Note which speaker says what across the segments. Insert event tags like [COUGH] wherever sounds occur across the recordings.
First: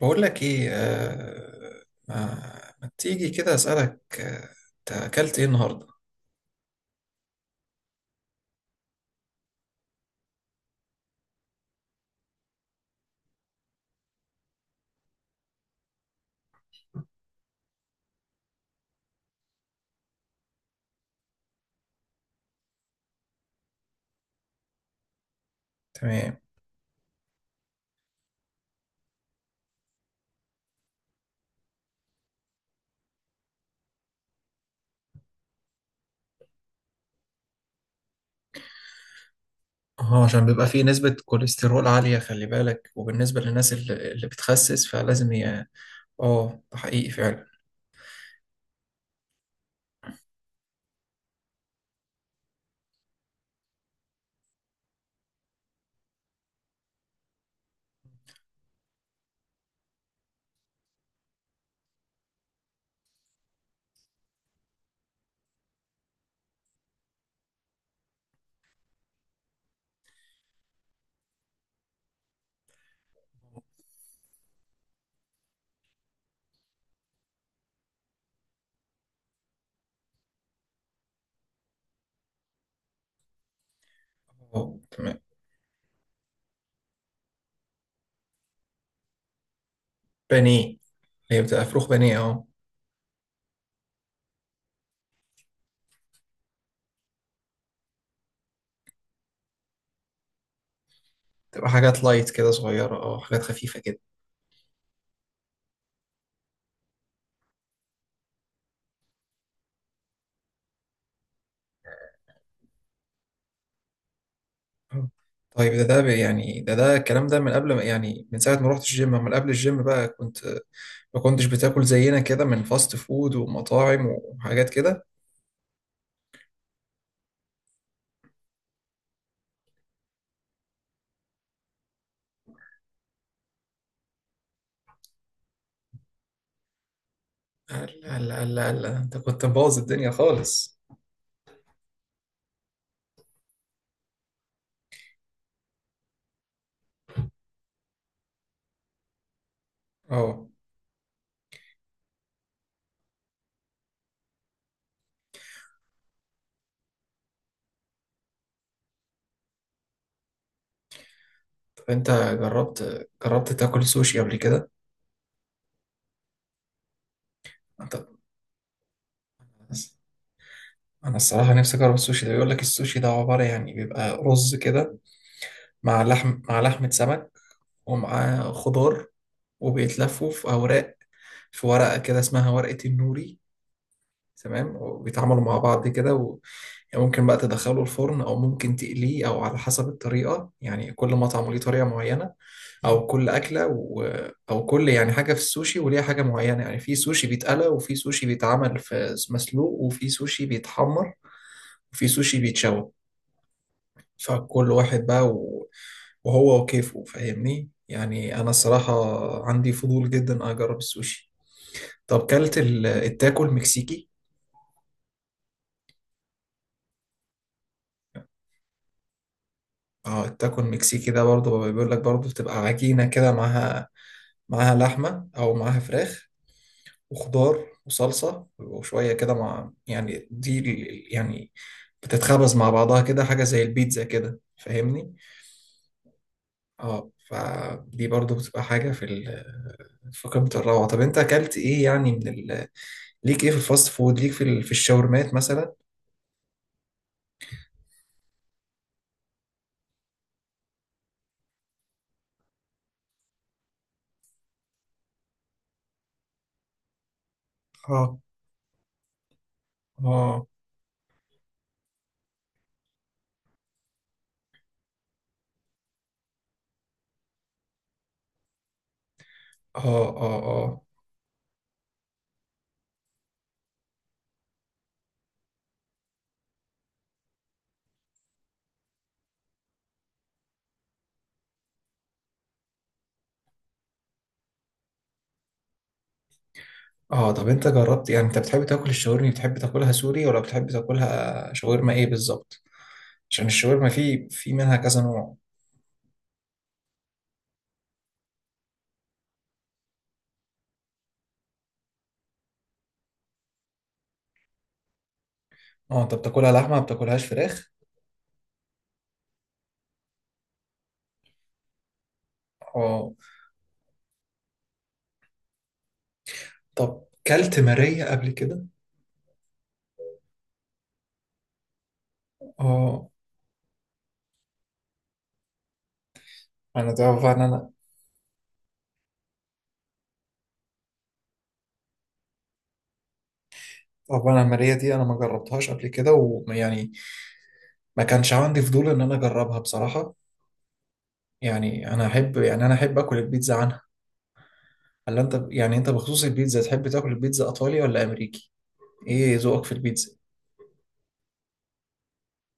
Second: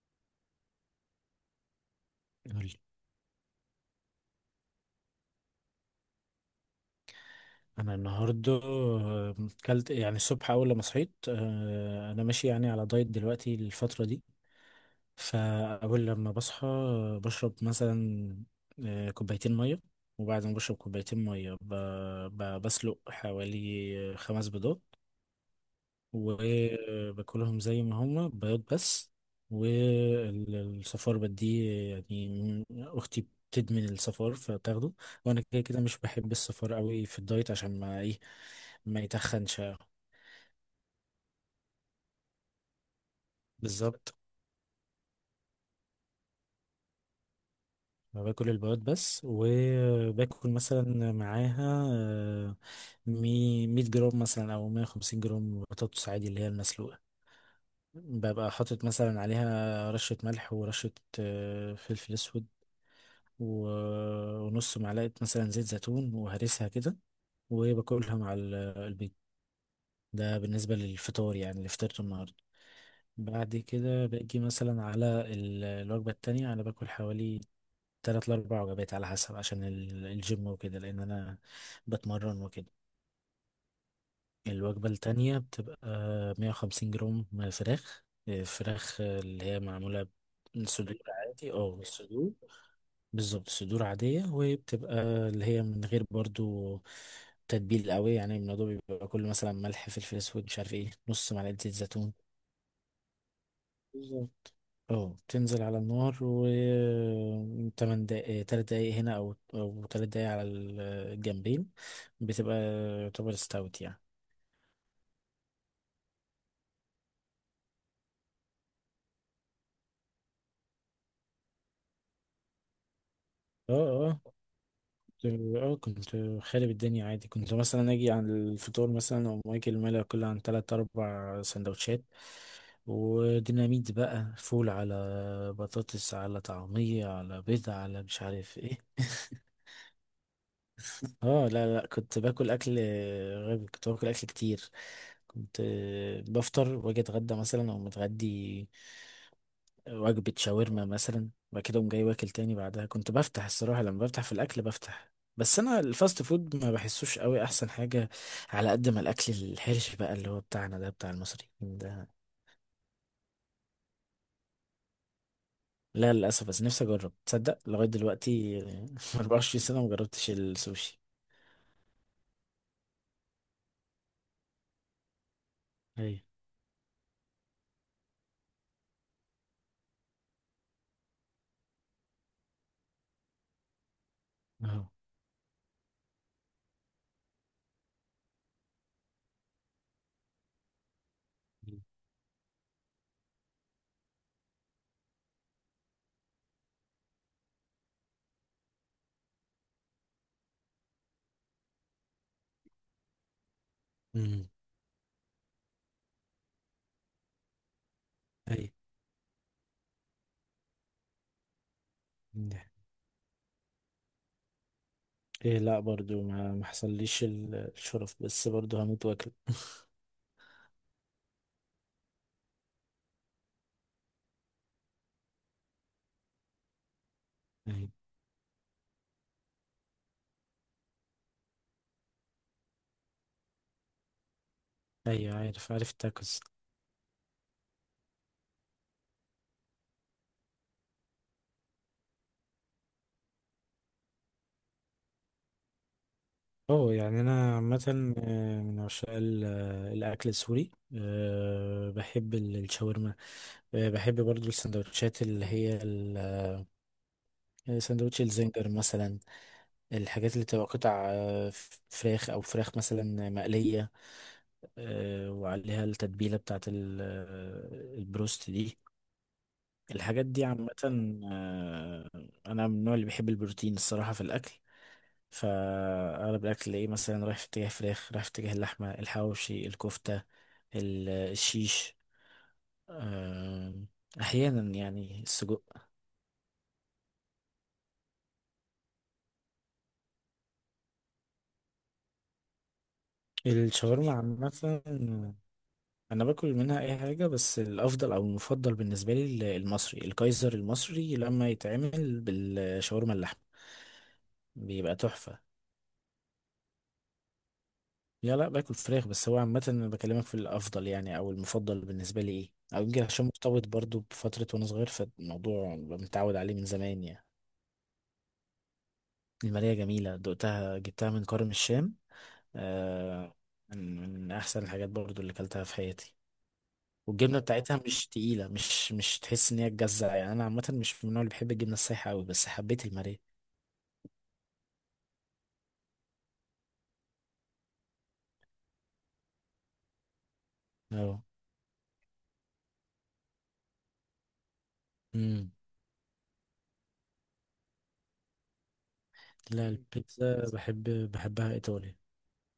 Speaker 1: بقول لك ايه آه ما,
Speaker 2: قولي.
Speaker 1: ما تيجي كده اسالك، انت اكلت ايه النهارده؟
Speaker 2: انا النهارده كلت يعني الصبح اول لما صحيت، انا ماشي يعني على دايت دلوقتي الفتره دي. فاول لما بصحى بشرب مثلا كوبايتين ميه. وبعد ما بشرب كوبايتين ميه بسلق حوالي خمس بيضات
Speaker 1: تمام.
Speaker 2: وباكلهم زي ما هما بياض بس، والصفار بديه يعني اختي بتدمن الصفار فبتاخده. وانا كده كده مش بحب الصفار قوي في الدايت عشان ما ايه، ما يتخنش.
Speaker 1: اه عشان بيبقى فيه نسبة كوليسترول عالية، خلي بالك. وبالنسبة للناس اللي,
Speaker 2: بالظبط.
Speaker 1: اللي بتخسس فلازم ي... اه ده حقيقي فعلا.
Speaker 2: باكل البياض بس، وباكل مثلا معاها، 100 جرام مثلا او 150 جرام بطاطس عادي اللي هي المسلوقة، ببقى حاطط مثلا عليها رشة ملح ورشة فلفل اسود و- ونص معلقة مثلا زيت زيتون، وهرسها كده وباكلها مع البيض. ده بالنسبة للفطار يعني اللي فطرته النهاردة. بعد كده باجي مثلا على الوجبة التانية. أنا باكل حوالي تلات لأربع وجبات على حسب عشان الجيم وكده، لأن أنا بتمرن وكده.
Speaker 1: اه
Speaker 2: الوجبة
Speaker 1: تمام.
Speaker 2: التانية بتبقى 150 جرام فراخ. اللي هي معمولة من
Speaker 1: بانيه.
Speaker 2: صدور
Speaker 1: هي
Speaker 2: عادي.
Speaker 1: بتبقى
Speaker 2: اه، من
Speaker 1: فروخ بانيه،
Speaker 2: الصدور.
Speaker 1: اه.
Speaker 2: بالظبط، صدور عادية. وبتبقى اللي هي من غير برضو تتبيل قوي، يعني الموضوع بيبقى كله مثلا ملح، فلفل اسود، مش عارف ايه، نص معلقة زيت
Speaker 1: بتبقى حاجات
Speaker 2: زيتون.
Speaker 1: لايت كده صغيرة، اه حاجات خفيفة كده.
Speaker 2: بالظبط. اه. تنزل على النار و تمن دقايق، تلات دقايق هنا او تلات دقايق على الجنبين. بتبقى يعتبر استوت يعني.
Speaker 1: آه. طيب ده يعني ده الكلام ده من قبل ما، يعني من ساعة ما رحت الجيم، من قبل الجيم بقى كنت ما كنتش بتاكل زينا كده من فاست فود
Speaker 2: اه،
Speaker 1: ومطاعم
Speaker 2: اه،
Speaker 1: وحاجات كده؟
Speaker 2: اه، كنت خارب الدنيا عادي، كنت مثلا اجي على الفطور مثلا او اكل ملا كل عن تلات اربع سندوتشات وديناميت بقى، فول على بطاطس على طعمية على بيض على
Speaker 1: لا
Speaker 2: مش
Speaker 1: لا
Speaker 2: عارف
Speaker 1: لا
Speaker 2: ايه.
Speaker 1: لا، انت كنت
Speaker 2: [LAUGHS]
Speaker 1: مبوظ الدنيا خالص.
Speaker 2: اه، لا، لا، كنت باكل اكل غبي، كنت باكل اكل كتير. كنت بفطر واجي اتغدى مثلا او متغدي وجبة
Speaker 1: اه
Speaker 2: شاورما مثلا، وبعد كده أقوم جاي واكل تاني بعدها. كنت بفتح، الصراحة لما بفتح في الأكل بفتح. بس أنا الفاست فود ما بحسوش قوي أحسن حاجة على قد ما الأكل الحرش بقى اللي هو بتاعنا ده بتاع المصريين.
Speaker 1: طب انت
Speaker 2: ده.
Speaker 1: جربت تاكل سوشي قبل كده؟
Speaker 2: لا للأسف، بس نفسي أجرب، تصدق لغاية
Speaker 1: انت،
Speaker 2: دلوقتي [LAUGHS] 24 سنة مجربتش السوشي.
Speaker 1: انا الصراحه نفسي اجرب السوشي ده. بيقول لك السوشي ده عباره يعني بيبقى رز كده مع
Speaker 2: أيوة.
Speaker 1: لحم، مع لحمه سمك ومعاه خضار، وبيتلفوا في اوراق، في ورقه كده اسمها ورقه النوري. تمام،
Speaker 2: أهو.
Speaker 1: وبيتعاملوا مع بعض كده. يعني ممكن بقى تدخله الفرن او ممكن تقليه او على حسب الطريقه، يعني كل مطعم ليه طريقه معينه، او كل اكله و... او كل يعني حاجه في السوشي وليها حاجه معينه. يعني في سوشي بيتقلى وفي سوشي بيتعمل في مسلوق وفي سوشي بيتحمر وفي سوشي بيتشوى.
Speaker 2: أمم.
Speaker 1: فكل واحد بقى و... وهو وكيفه، فاهمني؟ يعني انا
Speaker 2: أيوة.
Speaker 1: الصراحه عندي فضول جدا اجرب السوشي. طب كلت
Speaker 2: ده.
Speaker 1: ال- التاكو المكسيكي؟
Speaker 2: إيه، لا برضو ما حصليش الشرف، بس برضو هموت واكل. [LAUGHS]
Speaker 1: اه التاكو المكسيكي ده برضه بيقول لك برضه بتبقى عجينة كده معاها لحمة أو معاها فراخ وخضار
Speaker 2: أيوة،
Speaker 1: وصلصة وشوية كده مع، يعني دي ال- يعني بتتخبز مع بعضها كده، حاجة زي البيتزا كده فاهمني؟
Speaker 2: أيوة، عارف عارف التاكوز.
Speaker 1: اه فدي برضو بتبقى حاجة في ال في قمة الروعة. طب أنت أكلت إيه يعني من ال ليك إيه في الفاست فود؟ ليك في ال في الشاورمات مثلا؟
Speaker 2: اه، يعني انا عامه، من عشاق الاكل السوري. بحب الشاورما. بحب برضو السندوتشات اللي هي
Speaker 1: اه
Speaker 2: سندوتش الزنجر مثلا. الحاجات اللي
Speaker 1: اه
Speaker 2: بتبقى قطع، فراخ او فراخ مثلا مقليه، وعليها التتبيله بتاعت البروست دي.
Speaker 1: اه
Speaker 2: الحاجات
Speaker 1: اه
Speaker 2: دي عامه
Speaker 1: اه
Speaker 2: آه، انا من النوع اللي بيحب البروتين الصراحه في الاكل، فأغلب الأكل تلاقيه مثلا رايح في اتجاه فراخ، رايح في اتجاه اللحمة، الحواوشي، الكفتة، الشيش، آم، أحيانا يعني السجق.
Speaker 1: اه. طب انت جربت، يعني انت بتحب تاكل الشاورما، بتحب تاكلها سوري ولا بتحب تاكلها شاورما ايه بالظبط؟ عشان الشاورما
Speaker 2: الشاورما
Speaker 1: في منها
Speaker 2: عامة
Speaker 1: كذا نوع.
Speaker 2: أنا باكل منها أي حاجة، بس الأفضل أو المفضل بالنسبة لي المصري، الكايزر المصري لما يتعمل بالشاورما اللحمة بيبقى تحفة.
Speaker 1: اه انت بتاكلها لحمه، ما بتاكلهاش فراخ؟
Speaker 2: لا، لا، باكل فراخ، بس هو عامة أنا بكلمك في الأفضل يعني أو المفضل بالنسبة لي إيه. أو يمكن
Speaker 1: اه
Speaker 2: عشان مرتبط برضو بفترة وأنا صغير، فالموضوع متعود عليه من
Speaker 1: طب
Speaker 2: زمان يعني.
Speaker 1: كلت ماريه قبل كده؟
Speaker 2: المالية جميلة دقتها، جبتها من كرم الشام.
Speaker 1: اه.
Speaker 2: آه. من أحسن الحاجات برضو اللي أكلتها في حياتي.
Speaker 1: انا طبعا
Speaker 2: والجبنة
Speaker 1: انا
Speaker 2: بتاعتها مش تقيلة، مش تحس إن هي تجزع. يعني أنا عامة مش من النوع اللي بحب الجبنة السايحة أوي، بس حبيت المالية.
Speaker 1: طبعا الماريه دي انا ما جربتهاش قبل كده، ويعني ما كانش عندي فضول ان انا اجربها بصراحه.
Speaker 2: أه.
Speaker 1: يعني انا احب، يعني انا احب اكل البيتزا عنها. هل انت،
Speaker 2: أمم.
Speaker 1: يعني انت بخصوص البيتزا تحب تاكل البيتزا ايطالي ولا امريكي؟ ايه
Speaker 2: لا.
Speaker 1: ذوقك
Speaker 2: مم.
Speaker 1: في البيتزا؟
Speaker 2: البيتزا بحب، بحبها إيطالي.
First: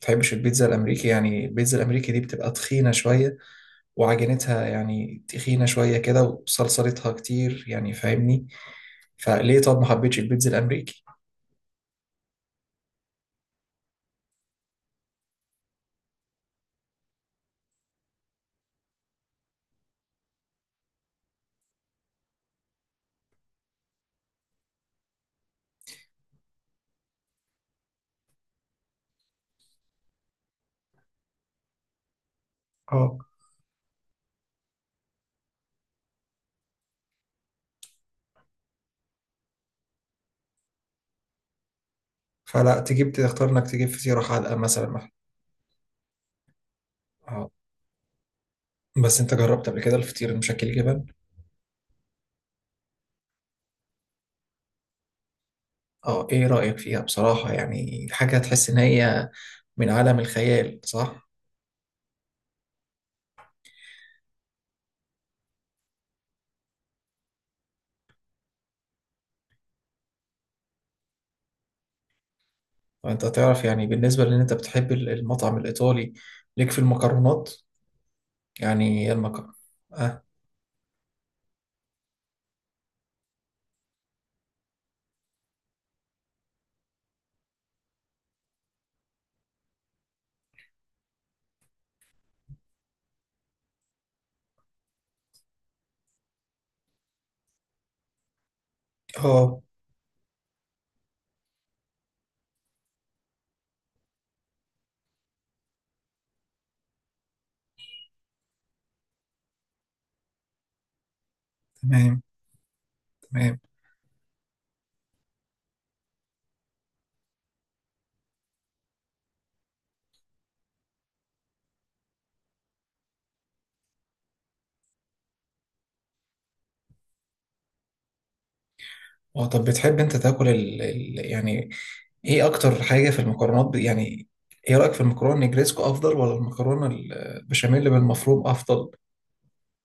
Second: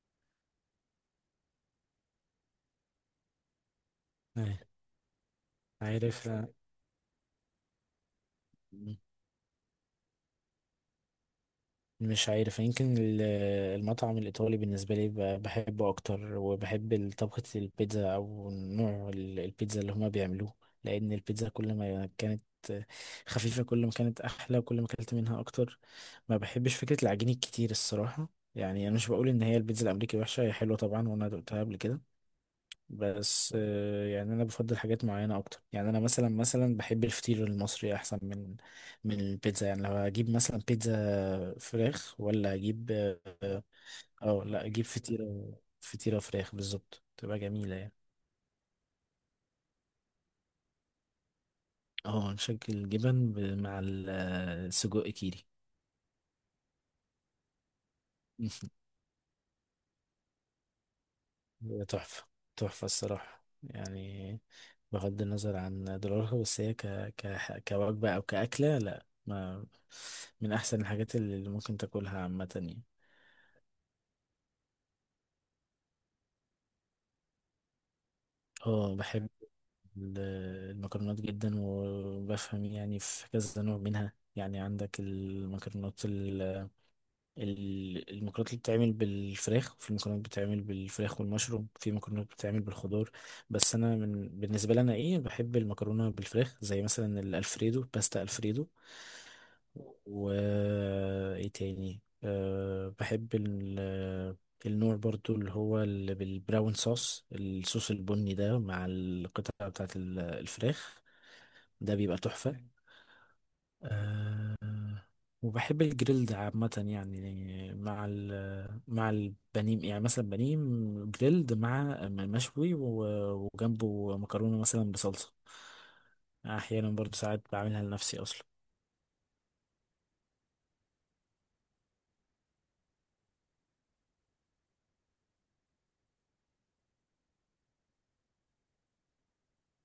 Speaker 1: تحبش البيتزا الامريكي؟ يعني البيتزا الامريكي دي بتبقى تخينه شويه،
Speaker 2: أي،
Speaker 1: وعجينتها يعني تخينه شويه كده
Speaker 2: عارف.
Speaker 1: وصلصلتها كتير يعني، فاهمني؟ فليه طب ما حبيتش البيتزا الامريكي؟
Speaker 2: مش عارف، يمكن المطعم الإيطالي بالنسبة لي بحبه أكتر، وبحب طبخة البيتزا أو نوع البيتزا اللي هما بيعملوه، لأن البيتزا كل ما كانت خفيفة كل ما كانت أحلى، وكل ما أكلت منها أكتر. ما بحبش فكرة العجين الكتير الصراحة. يعني أنا مش بقول إن هي البيتزا الأمريكي وحشة، هي حلوة طبعا وأنا دقتها قبل كده،
Speaker 1: اه
Speaker 2: بس يعني انا بفضل حاجات معينه اكتر، يعني انا مثلا بحب الفطير المصري احسن من البيتزا. يعني لو هجيب مثلا بيتزا فراخ ولا
Speaker 1: فلا
Speaker 2: اجيب،
Speaker 1: تجيب، تختار
Speaker 2: اه،
Speaker 1: انك تجيب فطيره
Speaker 2: أو
Speaker 1: حادقه
Speaker 2: لا اجيب
Speaker 1: مثلا.
Speaker 2: فطيره فراخ بالظبط، تبقى
Speaker 1: اه
Speaker 2: جميله يعني.
Speaker 1: بس انت جربت قبل كده الفطير المشكل جبن؟
Speaker 2: اه، نشكل الجبن مع السجق كيري.
Speaker 1: اه ايه رايك فيها بصراحه، يعني حاجه تحس ان
Speaker 2: [LAUGHS]
Speaker 1: هي من عالم الخيال، صح؟
Speaker 2: هي تحفة، تحفة الصراحة يعني، بغض النظر عن دولارها، بس هي كوجبة أو كأكلة، لا، ما، من أحسن الحاجات اللي ممكن تاكلها عامة يعني.
Speaker 1: وانت تعرف يعني بالنسبه لان انت بتحب المطعم الايطالي، ليك في المكرونات،
Speaker 2: اه،
Speaker 1: يعني
Speaker 2: بحب
Speaker 1: المكرونه؟
Speaker 2: ال-
Speaker 1: اه
Speaker 2: المكرونات جدا، وبفهم يعني في كذا نوع منها. يعني عندك المكرونات، المكرونات اللي بتتعمل بالفراخ، وفي مكرونات بتتعمل بالفراخ والمشروم، في مكرونات بتتعمل بالخضار. بس انا من، بالنسبه لي انا ايه، بحب المكرونه بالفراخ زي مثلا الالفريدو، باستا الفريدو،
Speaker 1: آه،
Speaker 2: و ايه تاني، أه بحب النوع برضو اللي هو بالبراون صوص، الصوص البني ده، مع القطعه بتاعت الفراخ. ده بيبقى
Speaker 1: تمام
Speaker 2: تحفه.
Speaker 1: تمام.
Speaker 2: آه. وبحب الجريلد عامة يعني، مع مع البانيه. يعني مثلا بانيه جريلد مع مشوي وجنبه مكرونة مثلا بصلصة. أحيانا برضو ساعات بعملها لنفسي أصلا.
Speaker 1: اه طب بتحب انت تاكل ال... ال... يعني ايه اكتر حاجه في المكرونات ب... يعني ايه رايك في المكرونه النجريسكو افضل ولا المكرونه البشاميل بالمفروم افضل؟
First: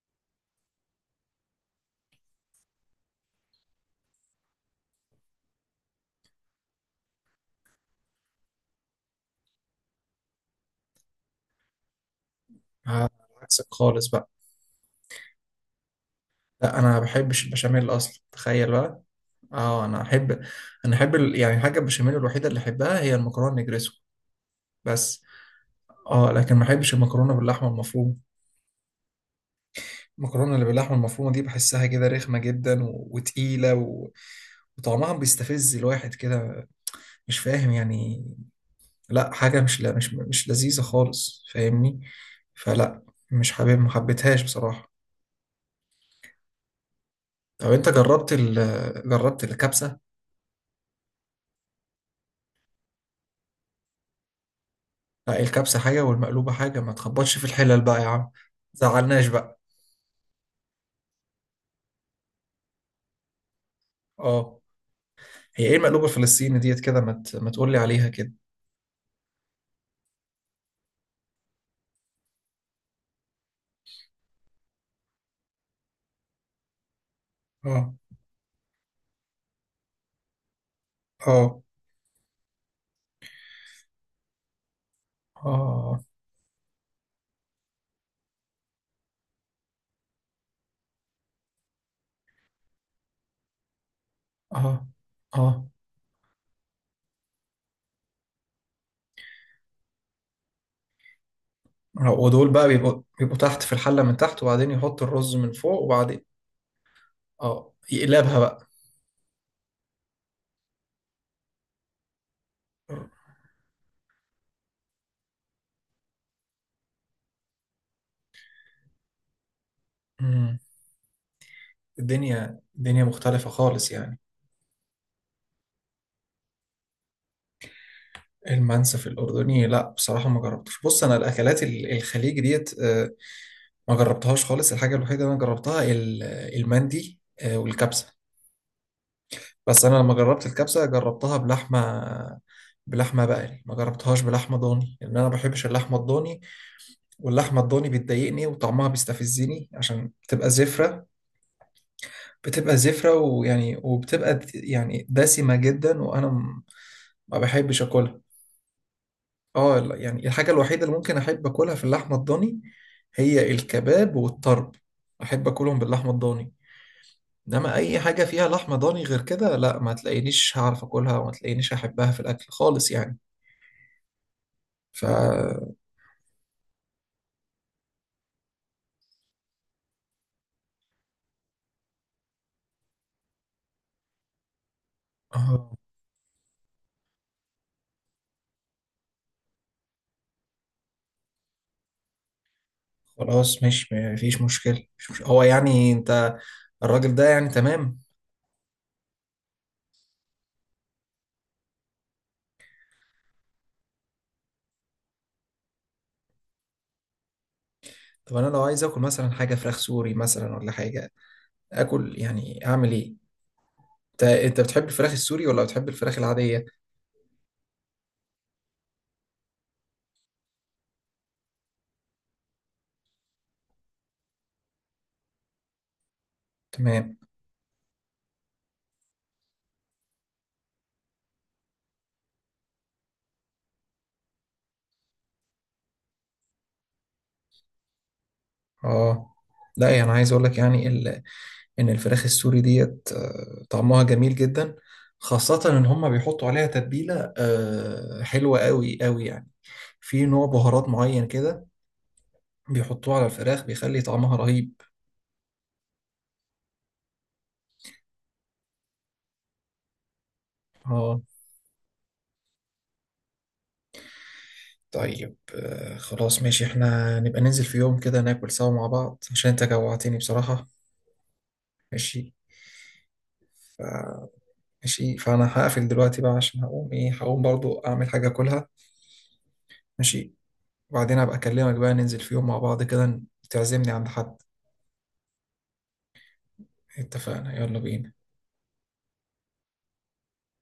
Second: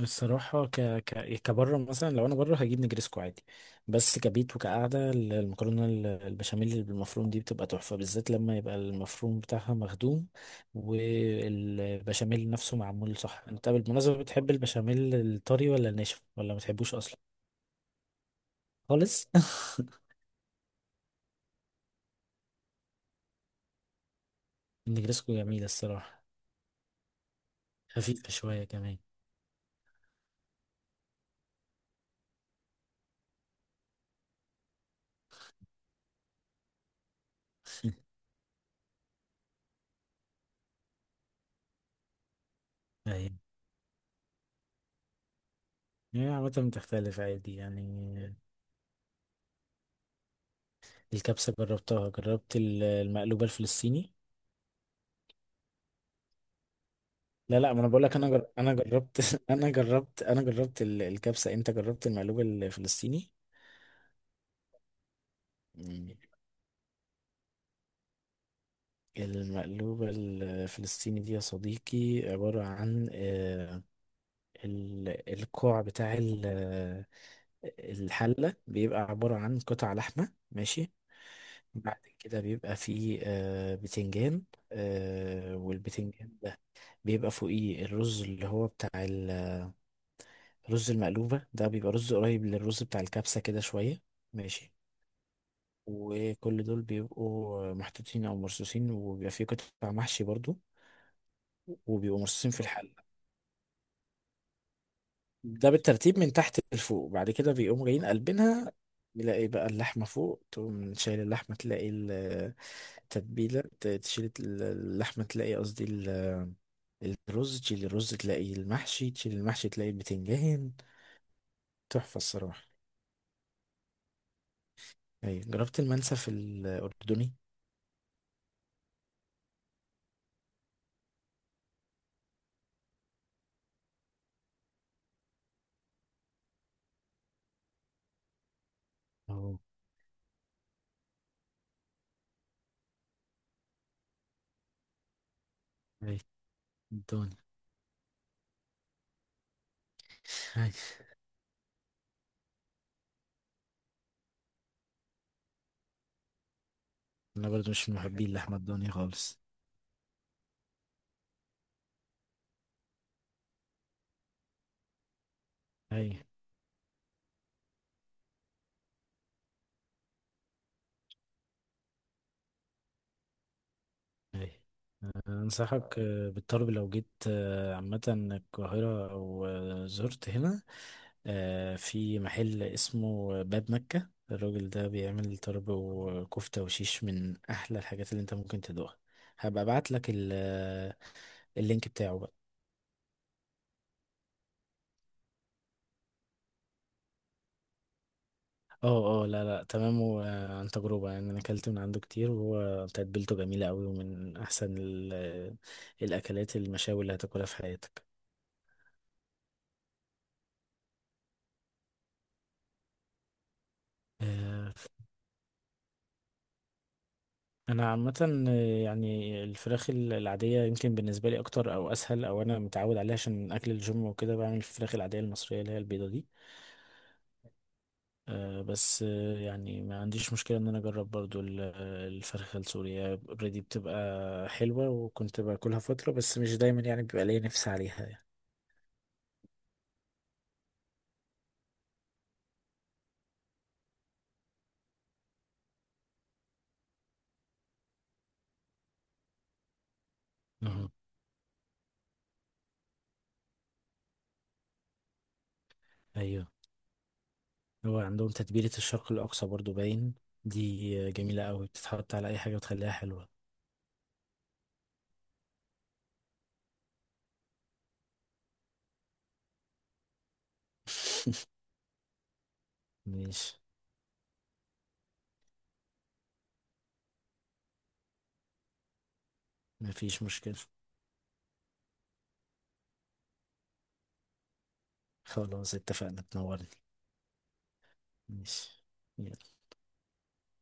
Speaker 2: الصراحة كبره مثلا، لو انا بره هجيب نجرسكو عادي، بس كبيت وكقعدة المكرونة البشاميل اللي بالمفروم دي بتبقى تحفة، بالذات لما يبقى المفروم بتاعها مخدوم والبشاميل نفسه
Speaker 1: آه،
Speaker 2: معمول صح.
Speaker 1: عكسك
Speaker 2: انت
Speaker 1: خالص
Speaker 2: بالمناسبة
Speaker 1: بقى.
Speaker 2: بتحب البشاميل الطري ولا الناشف ولا ما
Speaker 1: لا انا
Speaker 2: بتحبوش
Speaker 1: ما
Speaker 2: اصلا؟
Speaker 1: بحبش البشاميل اصلا، تخيل بقى.
Speaker 2: خالص. [LAUGHS]
Speaker 1: اه انا احب ال... يعني الحاجه البشاميل الوحيده اللي احبها هي المكرونه النجريسكو بس.
Speaker 2: النجرسكو جميلة الصراحة.
Speaker 1: اه لكن ما احبش المكرونه باللحمه المفرومه.
Speaker 2: خفيفة شوية كمان.
Speaker 1: المكرونه اللي باللحمه المفرومه دي بحسها كده رخمه جدا و... وتقيله و... وطعمها بيستفز الواحد كده، مش فاهم
Speaker 2: [LAUGHS]
Speaker 1: يعني. لا حاجة مش، لا مش مش لذيذة خالص فاهمني، فلا
Speaker 2: ايوه،
Speaker 1: مش حابب، ما حبيتهاش بصراحة.
Speaker 2: هي عامة بتختلف عادي
Speaker 1: طب انت جربت
Speaker 2: يعني.
Speaker 1: ال جربت الكبسة؟
Speaker 2: الكبسة جربتها، جربت المقلوبة الفلسطيني.
Speaker 1: لا إيه، الكبسة حاجة والمقلوبة حاجة، ما تخبطش في
Speaker 2: لا، لا،
Speaker 1: الحلل
Speaker 2: ما انا
Speaker 1: بقى
Speaker 2: بقول
Speaker 1: يا
Speaker 2: لك انا
Speaker 1: عم.
Speaker 2: انا جربت،
Speaker 1: زعلناش
Speaker 2: [LAUGHS]
Speaker 1: بقى.
Speaker 2: انا جربت الكبسه، انت جربت المقلوب الفلسطيني؟
Speaker 1: اه هي ايه المقلوبة
Speaker 2: مم.
Speaker 1: الفلسطيني ديت كده، ما ت- ما تقولي عليها كده.
Speaker 2: المقلوبة الفلسطيني دي يا صديقي عبارة عن الكوع بتاع
Speaker 1: اه
Speaker 2: الحلة، بيبقى عبارة عن قطع لحمة ماشي.
Speaker 1: اه
Speaker 2: بعد كده بيبقى فيه بتنجان،
Speaker 1: اه
Speaker 2: والبتنجان ده بيبقى فوقيه الرز اللي هو بتاع، رز المقلوبة ده بيبقى رز قريب للرز بتاع الكبسة كده شوية، ماشي.
Speaker 1: اه اه.
Speaker 2: وكل دول بيبقوا محطوطين أو مرصوصين، وبيبقى فيه قطع محشي برضو،
Speaker 1: آه.
Speaker 2: وبيبقوا
Speaker 1: ودول
Speaker 2: مرصوصين في
Speaker 1: بقى
Speaker 2: الحلة.
Speaker 1: بيبقوا تحت في الحلة من تحت، وبعدين يحط الرز من
Speaker 2: ده
Speaker 1: فوق
Speaker 2: بالترتيب
Speaker 1: وبعدين
Speaker 2: من تحت لفوق. بعد كده
Speaker 1: اه
Speaker 2: بيقوموا جايين
Speaker 1: يقلبها
Speaker 2: قلبينها، بيلاقي بقى اللحمة فوق، تقوم شايل اللحمة تلاقي
Speaker 1: بقى.
Speaker 2: التتبيلة، تشيل اللحمة تلاقي قصدي الرز، تشيل الرز تلاقي المحشي، تشيل المحشي تلاقي البتنجان. تحفة
Speaker 1: الدنيا
Speaker 2: الصراحة.
Speaker 1: الدنيا مختلفة خالص يعني.
Speaker 2: أيوة، جربت المنسف الأردني؟
Speaker 1: المنسف الأردني، لا بصراحة ما جربتش. بص أنا الأكلات ال- الخليج ديت آه، ما جربتهاش خالص. الحاجة الوحيدة اللي أنا جربتها ال- المندي آه، والكبسة
Speaker 2: اهو.
Speaker 1: بس. أنا لما جربت الكبسة جربتها بلحمة، بلحمة بقري، ما جربتهاش بلحمة ضاني لأن أنا ما بحبش اللحمة
Speaker 2: اي.
Speaker 1: الضاني.
Speaker 2: الدنيا.
Speaker 1: واللحمة الضاني بتضايقني وطعمها بيستفزني عشان بتبقى
Speaker 2: اي.
Speaker 1: زفرة، بتبقى زفرة ويعني وبتبقى يعني دسمة جدا، وأنا م- ما
Speaker 2: انا برضو
Speaker 1: بحبش
Speaker 2: مش من
Speaker 1: أكلها.
Speaker 2: محبين لحمة الدنيا خالص.
Speaker 1: اه لا، يعني الحاجة الوحيدة اللي ممكن أحب أكلها في اللحمة الضاني هي الكباب والطرب، أحب أكلهم
Speaker 2: اي.
Speaker 1: باللحمة الضاني. إنما أي حاجة فيها لحمة ضاني غير كده، لا ما تلاقينيش هعرف أكلها وما تلاقينيش أحبها في الأكل خالص يعني.
Speaker 2: اي.
Speaker 1: ف
Speaker 2: انصحك بالطلب، لو جيت عامة القاهرة او زرت هنا، في محل اسمه باب مكة. الراجل ده بيعمل طرب
Speaker 1: آه،
Speaker 2: وكفتة وشيش من احلى الحاجات اللي انت ممكن تدوقها. هبقى ابعت لك اللينك بتاعه.
Speaker 1: خلاص مش مفيش مشكلة، مش مش... هو يعني أنت الراجل ده يعني تمام؟
Speaker 2: اه، اه، لا، لا تمام، وعن تجربة يعني انا اكلت من عنده كتير، وهو تتبيلته جميلة قوي، ومن احسن الاكلات المشاوي اللي هتاكلها في حياتك.
Speaker 1: طب أنا لو عايز آكل مثلا حاجة فراخ سوري مثلا ولا حاجة آكل، يعني أعمل إيه؟ أنت أنت
Speaker 2: آه،
Speaker 1: بتحب الفراخ السوري ولا بتحب الفراخ العادية؟
Speaker 2: انا عامة، يعني الفراخ العادية يمكن بالنسبة لي اكتر او اسهل، او انا متعود عليها عشان اكل الجيم وكده، بعمل الفراخ العادية المصرية اللي هي البيضة دي
Speaker 1: تمام.
Speaker 2: آه، بس يعني ما عنديش مشكلة ان انا اجرب برضو الفرخة السورية. اوريدي بتبقى حلوة، وكنت باكلها فترة بس مش دايما، يعني بيبقى ليا نفسي عليها
Speaker 1: اه لا يعني عايز اقول لك يعني ال... ان الفراخ السوري ديت آه، طعمها جميل جدا، خاصة ان هم بيحطوا عليها تتبيلة آه، حلوة قوي قوي يعني. في نوع بهارات
Speaker 2: يعني.
Speaker 1: معين كده بيحطوه على الفراخ بيخلي طعمها رهيب.
Speaker 2: ايوه، هو عندهم تتبيلة الشرق الأقصى برضو باين، دي
Speaker 1: اه
Speaker 2: جميلة قوي، بتتحط على أي حاجة وتخليها حلوة.
Speaker 1: طيب آه، خلاص ماشي، احنا نبقى ننزل في يوم كده ناكل سوا مع بعض، عشان انت جوعتني بصراحة. ماشي.
Speaker 2: [LAUGHS] ماشي.
Speaker 1: ف... ماشي فانا هقفل دلوقتي بقى، عشان هقوم ايه هقوم برضو اعمل حاجة اكلها.
Speaker 2: مفيش
Speaker 1: ماشي.
Speaker 2: مشكلة.
Speaker 1: وبعدين أبقى أكلمك بقى، ننزل في يوم مع بعض كده، تعزمني عند حد.
Speaker 2: خلاص اتفقنا، تنورني.
Speaker 1: اتفقنا يلا بينا.
Speaker 2: ماشي.